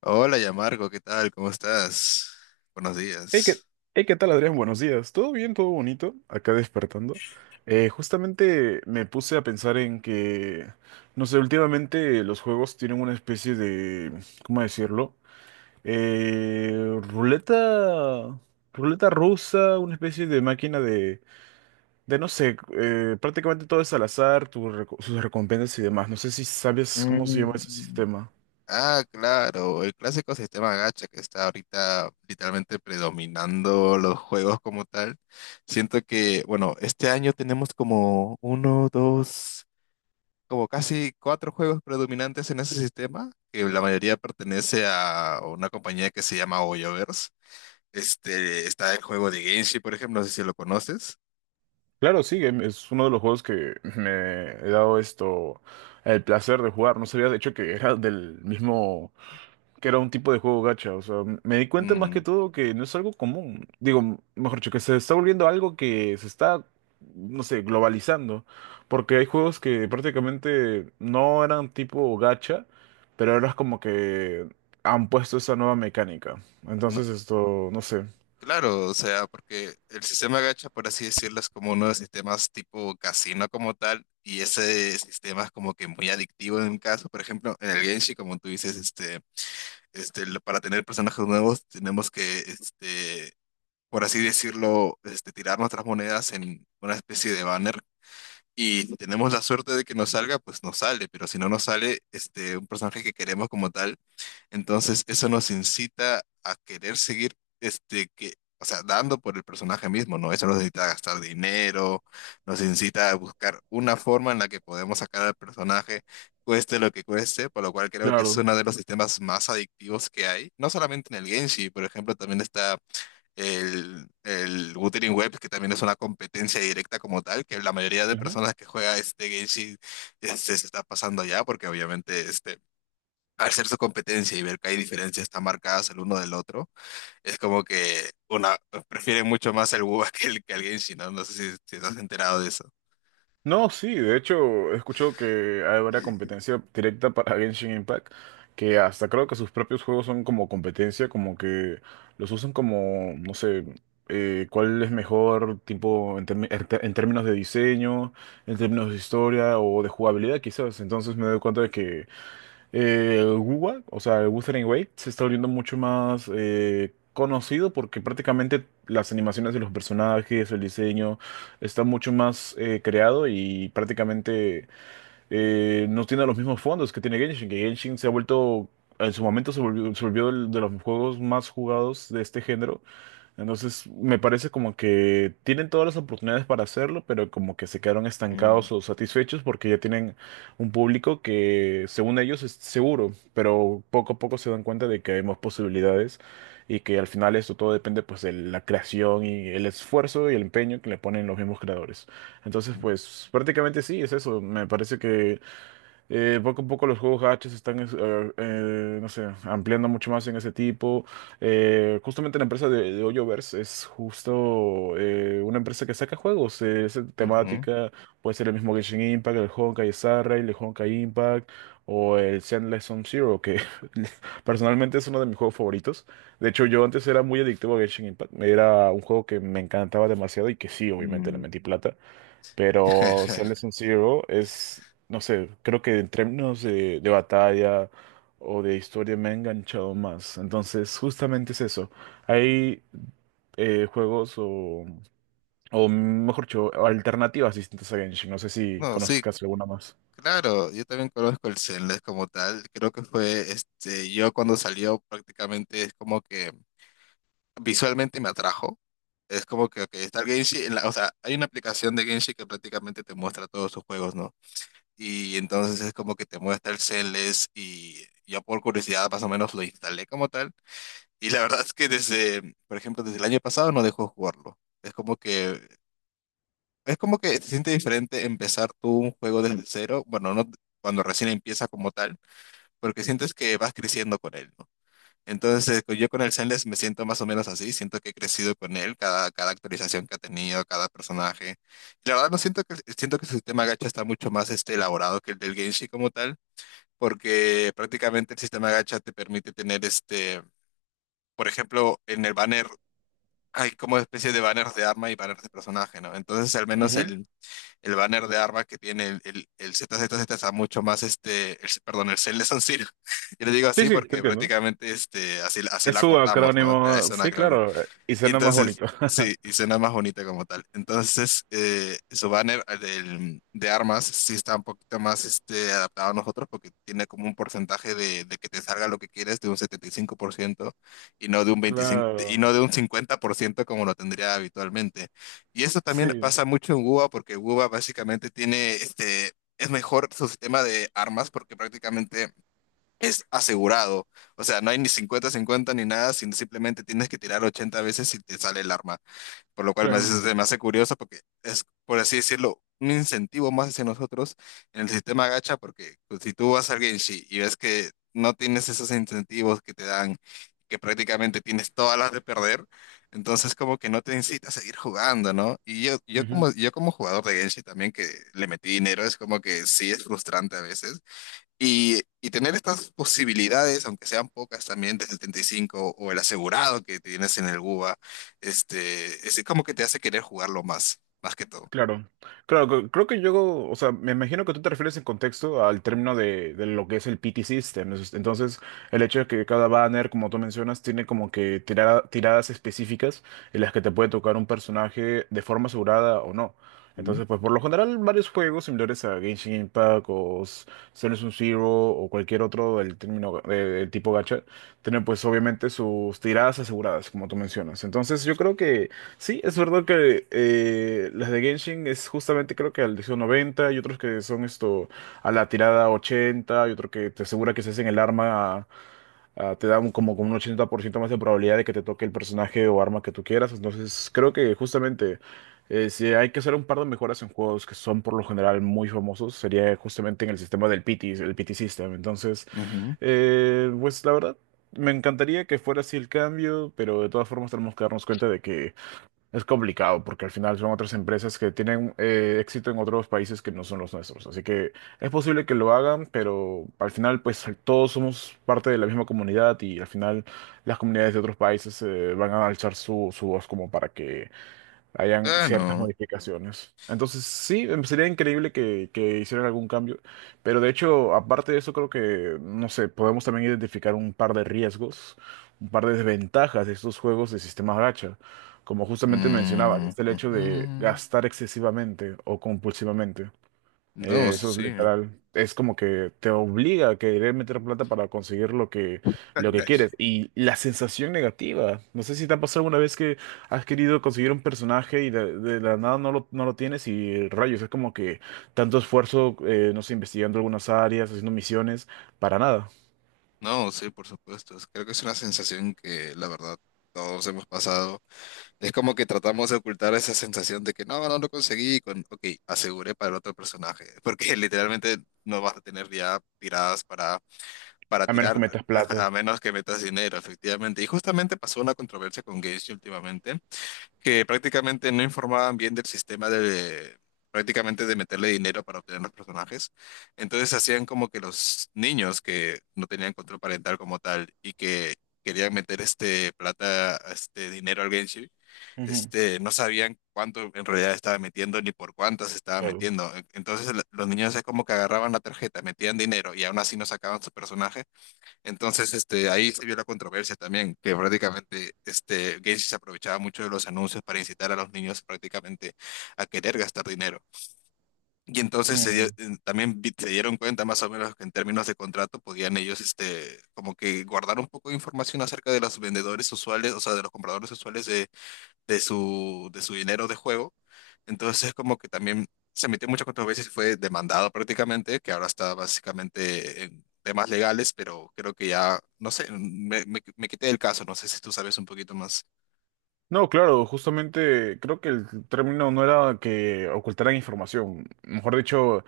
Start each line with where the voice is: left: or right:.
left: Hola, Yamarco, ¿qué tal? ¿Cómo estás? Buenos
right: Hey, ¿qué,
left: días.
right: hey, ¿qué tal, Adrián? Buenos días. ¿Todo bien? ¿Todo bonito? Acá despertando. Justamente me puse a pensar en que, no sé, últimamente los juegos tienen una especie de, ¿cómo decirlo? Eh, ruleta, Ruleta rusa, una especie de máquina de no sé, prácticamente todo es al azar, sus recompensas y demás. No sé si sabes cómo se llama ese
left: Mm.
right: sistema.
left: Ah, claro, el clásico sistema gacha que está ahorita literalmente predominando los juegos como tal. Siento que, bueno, este año tenemos como uno, dos, como casi cuatro juegos predominantes en ese sistema, que la mayoría pertenece a una compañía que se llama Hoyoverse. Este, está el juego de Genshin, por ejemplo, no sé si lo conoces.
right: Claro, sí, es uno de los juegos que me he dado esto, el placer de jugar. No sabía de hecho que era del mismo, que era un tipo de juego gacha. O sea, me di cuenta más
left: Mm.
right: que todo que no es algo común. Digo, mejor dicho, que se está volviendo algo que se está, no sé, globalizando. Porque hay juegos que prácticamente no eran tipo gacha, pero ahora es como que han puesto esa nueva mecánica. Entonces esto, no sé.
left: Claro, o sea, porque el sistema gacha, por así decirlo, es como uno de los sistemas tipo casino como tal, y ese sistema es como que muy adictivo en un caso, por ejemplo, en el Genshin, como tú dices, este, para tener personajes nuevos tenemos que, este, por así decirlo, este, tirar nuestras monedas en una especie de banner, y si tenemos la suerte de que nos salga, pues nos sale, pero si no nos sale, este, un personaje que queremos como tal, entonces eso nos incita a querer seguir, este, que, o sea, dando por el personaje mismo, ¿no? Eso nos incita a gastar dinero, nos incita a buscar una forma en la que podemos sacar al personaje, cueste lo que cueste, por lo cual creo que es
right: Claro.
left: uno de los sistemas más adictivos que hay. No solamente en el Genshin, por ejemplo, también está el Wuthering Web, que también es una competencia directa como tal, que la mayoría de personas que juega este Genshin, este, se está pasando ya, porque obviamente, este, al ser su competencia y ver que hay diferencias tan marcadas el uno del otro, es como que una prefieren mucho más el Wu que el Genshin, ¿no? No sé si estás enterado de eso.
right: No, sí, de hecho, escucho que habrá competencia directa para Genshin Impact, que hasta creo que sus propios juegos son como competencia, como que los usan como, no sé, cuál es mejor, tipo, en términos de diseño, en términos de historia o de jugabilidad, quizás. Entonces me doy cuenta de que Wuwa, o sea, el Wuthering Waves, se está volviendo mucho más conocido porque prácticamente las animaciones de los personajes, el diseño, está mucho más creado y prácticamente no tiene los mismos fondos que tiene Genshin, que Genshin se ha vuelto, en su momento se volvió de los juegos más jugados de este género. Entonces, me parece como que tienen todas las oportunidades para hacerlo, pero como que se quedaron
left: Mm,
right: estancados o satisfechos porque ya tienen un público que, según ellos, es seguro, pero poco a poco se dan cuenta de que hay más posibilidades y que al final esto todo depende pues de la creación y el esfuerzo y el empeño que le ponen los mismos creadores. Entonces, pues prácticamente sí, es eso. Me parece que poco a poco los juegos gachas están, no sé, ampliando mucho más en ese tipo. Justamente la empresa de Hoyoverse es justo una empresa que saca juegos. Esa
left: ujú,
right: temática puede ser el mismo Genshin Impact, el Honkai Star Rail, el Honkai Impact o el Zenless Zone Zero, que personalmente es uno de mis juegos favoritos. De hecho, yo antes era muy adictivo a Genshin Impact. Era un juego que me encantaba demasiado y que sí, obviamente le
left: mm.
right: metí plata. Pero Silent Zero es, no sé, creo que en términos de batalla o de historia me ha enganchado más. Entonces, justamente es eso. Hay juegos o mejor dicho, alternativas distintas a Genshin. No sé si
left: No, sí,
right: conozcas alguna más.
left: claro, yo también conozco el Zenless como tal. Creo que fue, este, yo cuando salió prácticamente es como que visualmente me atrajo. Es como que ok, está el Genshin, en o sea, hay una aplicación de Genshin que prácticamente te muestra todos sus juegos, ¿no? Y entonces es como que te muestra el setlist y yo por curiosidad más o menos lo instalé como tal, y la verdad es que desde, por ejemplo, desde el año pasado no dejó jugarlo. Es como que se siente diferente empezar tú un juego desde cero, bueno, no cuando recién empieza como tal, porque sientes que vas creciendo con él, ¿no? Entonces, yo con el Zenless me siento más o menos así, siento que he crecido con él, cada, cada actualización que ha tenido, cada personaje. Y la verdad no siento que siento que su sistema gacha está mucho más, este, elaborado que el del Genshin como tal, porque prácticamente el sistema gacha te permite tener, este, por ejemplo, en el banner hay como especie de banners de arma y banners de personaje, ¿no? Entonces al menos
right: Ujú.
left: el banner de arma que tiene el ZZZ está mucho más, este, perdón, el Cell de San Siro. Yo le digo
right: Sí,
left: así
right: sí, te
left: porque
right: entiendo.
left: prácticamente, este, así, así
right: Es
left: la
right: su
left: cortamos, ¿no?
right: acrónimo,
left: Es una.
right: sí, claro, y
left: Y
right: suena más
left: entonces,
right: bonito.
left: sí, y suena más bonita como tal. Entonces, su banner, de armas, sí está un poquito más, este, adaptado a nosotros porque tiene como un porcentaje de que te salga lo que quieres de un 75%, y no de un 25, y
right: Claro,
left: no de un 50% como lo tendría habitualmente. Y eso también
right: sí,
left: pasa mucho en WUBA porque WUBA básicamente tiene este... Es mejor su sistema de armas porque prácticamente es asegurado. O sea, no hay ni cincuenta cincuenta ni nada, sino simplemente tienes que tirar 80 veces y te sale el arma. Por lo cual me
right: claro.
left: hace, se me hace curioso porque es, por así decirlo, un incentivo más hacia nosotros en el sistema gacha, porque pues, si tú vas al Genshin y ves que no tienes esos incentivos que te dan, que prácticamente tienes todas las de perder, entonces como que no te incita a seguir jugando, ¿no? Y yo como jugador de Genshin también que le metí dinero, es como que sí es frustrante a veces y tener estas posibilidades, aunque sean pocas también, de 75 o el asegurado que tienes en el GUBA, este, es como que te hace querer jugarlo más, más que todo.
right: Claro, claro, creo que yo, o sea, me imagino que tú te refieres en contexto al término de lo que es el PT System. Entonces, el hecho de que cada banner, como tú mencionas, tiene como que tiradas específicas en las que te puede tocar un personaje de forma asegurada o no.
left: Ujú,
right: Entonces, pues por lo general, varios juegos similares a Genshin Impact o Zero Sum Zero o cualquier otro del término del tipo gacha, tienen pues obviamente sus tiradas aseguradas, como tú mencionas. Entonces, yo creo que sí, es verdad que las de Genshin es justamente creo que al 90 y otros que son esto a la tirada 80 y otro que te asegura que si hacen el arma ah, te da como con un 80% más de probabilidad de que te toque el personaje o arma que tú quieras. Entonces creo que justamente si hay que hacer un par de mejoras en juegos que son por lo general muy famosos sería justamente en el sistema del PT, el PT System. Entonces,
left: ujú.
right: pues la verdad... Me encantaría que fuera así el cambio, pero de todas formas tenemos que darnos cuenta de que es complicado porque al final son otras empresas que tienen éxito en otros países que no son los nuestros. Así que es posible que lo hagan, pero al final pues todos somos parte de la misma comunidad y al final las comunidades de otros países van a alzar su voz como para que hayan ciertas
left: Claro.
right: modificaciones. Entonces, sí, sería increíble que hicieran algún cambio, pero de hecho, aparte de eso, creo que, no sé, podemos también identificar un par de riesgos, un par de desventajas de estos juegos de sistemas gacha, como justamente mencionabas,
left: Mm,
right: está el hecho de
left: ujú.
right: gastar excesivamente o compulsivamente.
left: No,
right: Eso es
left: sí.
right: literal. Es como que te obliga a querer meter plata para conseguir lo que quieres. Y la sensación negativa. No sé si te ha pasado alguna vez que has querido conseguir un personaje y de la nada no lo tienes y rayos. Es como que tanto esfuerzo, no sé, investigando algunas áreas, haciendo misiones, para nada.
left: No, sí, por supuesto. Creo que es una sensación que la verdad todos hemos pasado. Es como que tratamos de ocultar esa sensación de que no, no lo conseguí con, ok, aseguré para el otro personaje, porque literalmente no vas a tener ya tiradas para
right: A menos que
left: tirar,
right: metas plata.
left: a menos que metas dinero, efectivamente. Y justamente pasó una controversia con Genshin últimamente, que prácticamente no informaban bien del sistema de, prácticamente de meterle dinero para obtener los personajes. Entonces hacían como que los niños que no tenían control parental como tal y que querían meter este plata, este dinero al Genshin,
right: Ujú,
left: este, no sabían cuánto en realidad estaba metiendo ni por cuántas estaba
right: claro.
left: metiendo. Entonces los niños es como que agarraban la tarjeta, metían dinero y aún así no sacaban su personaje, entonces, este, ahí se vio la controversia también, que prácticamente, este, Gacy se aprovechaba mucho de los anuncios para incitar a los niños prácticamente a querer gastar dinero. Y entonces
right: Mm.
left: también se dieron cuenta más o menos que en términos de contrato podían ellos, este, como que guardar un poco de información acerca de los vendedores usuales, o sea, de los compradores usuales de su dinero de juego. Entonces, es como que también se metió muchas controversia y fue demandado prácticamente, que ahora está básicamente en temas legales, pero creo que ya, no sé, me quité del caso, no sé si tú sabes un poquito más.
right: No, claro, justamente creo que el término no era que ocultaran información. Mejor dicho,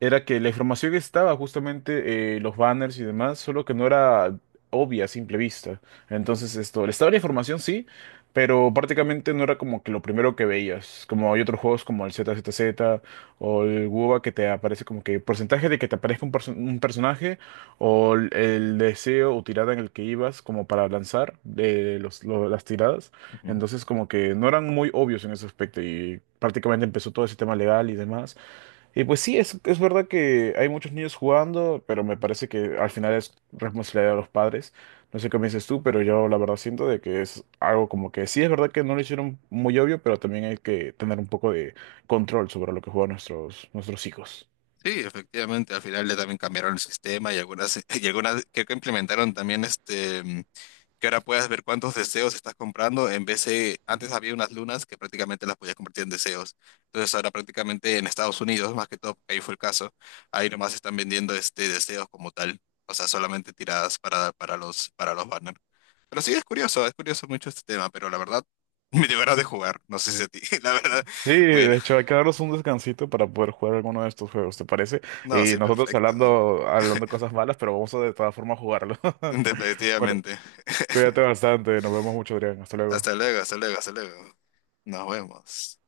right: era que la información estaba justamente los banners y demás, solo que no era obvia a simple vista. Entonces esto, estaba la información sí, pero prácticamente no era como que lo primero que veías. Como hay otros juegos como el ZZZ o el WoBA que te aparece como que porcentaje de que te aparezca un, un personaje o el deseo o tirada en el que ibas como para lanzar de los, las tiradas.
left: Ujú.
right: Entonces como que no eran muy obvios en ese aspecto y prácticamente empezó todo ese tema legal y demás. Y pues sí, es verdad que hay muchos niños jugando, pero me parece que al final es responsabilidad de los padres. No sé qué me dices tú, pero yo la verdad siento de que es algo como que sí, es verdad que no lo hicieron muy obvio, pero también hay que tener un poco de control sobre lo que juegan nuestros hijos.
left: Sí, efectivamente, al final le también cambiaron el sistema y algunas, y algunas creo que implementaron también este. Que ahora puedas ver cuántos deseos estás comprando, en vez de, antes había unas lunas que prácticamente las podías convertir en deseos. Entonces ahora prácticamente en Estados Unidos, más que todo, porque ahí fue el caso, ahí nomás están vendiendo este deseos como tal, o sea, solamente tiradas para los banners. Pero sí, es curioso mucho este tema, pero la verdad, me dio ganas de jugar, no sé si a ti, la verdad,
right: Sí,
left: bueno,
right: de hecho hay que darnos un descansito para poder jugar alguno de estos juegos, ¿te parece?
left: no,
right: Y
left: sí,
right: nosotros
left: perfecto,
right: hablando cosas malas, pero vamos a de todas formas jugarlo. Bueno,
left: definitivamente.
right: cuídate bastante, nos vemos mucho, Adrián, hasta
left: Hasta
right: luego.
left: luego, hasta luego, hasta luego. Nos vemos.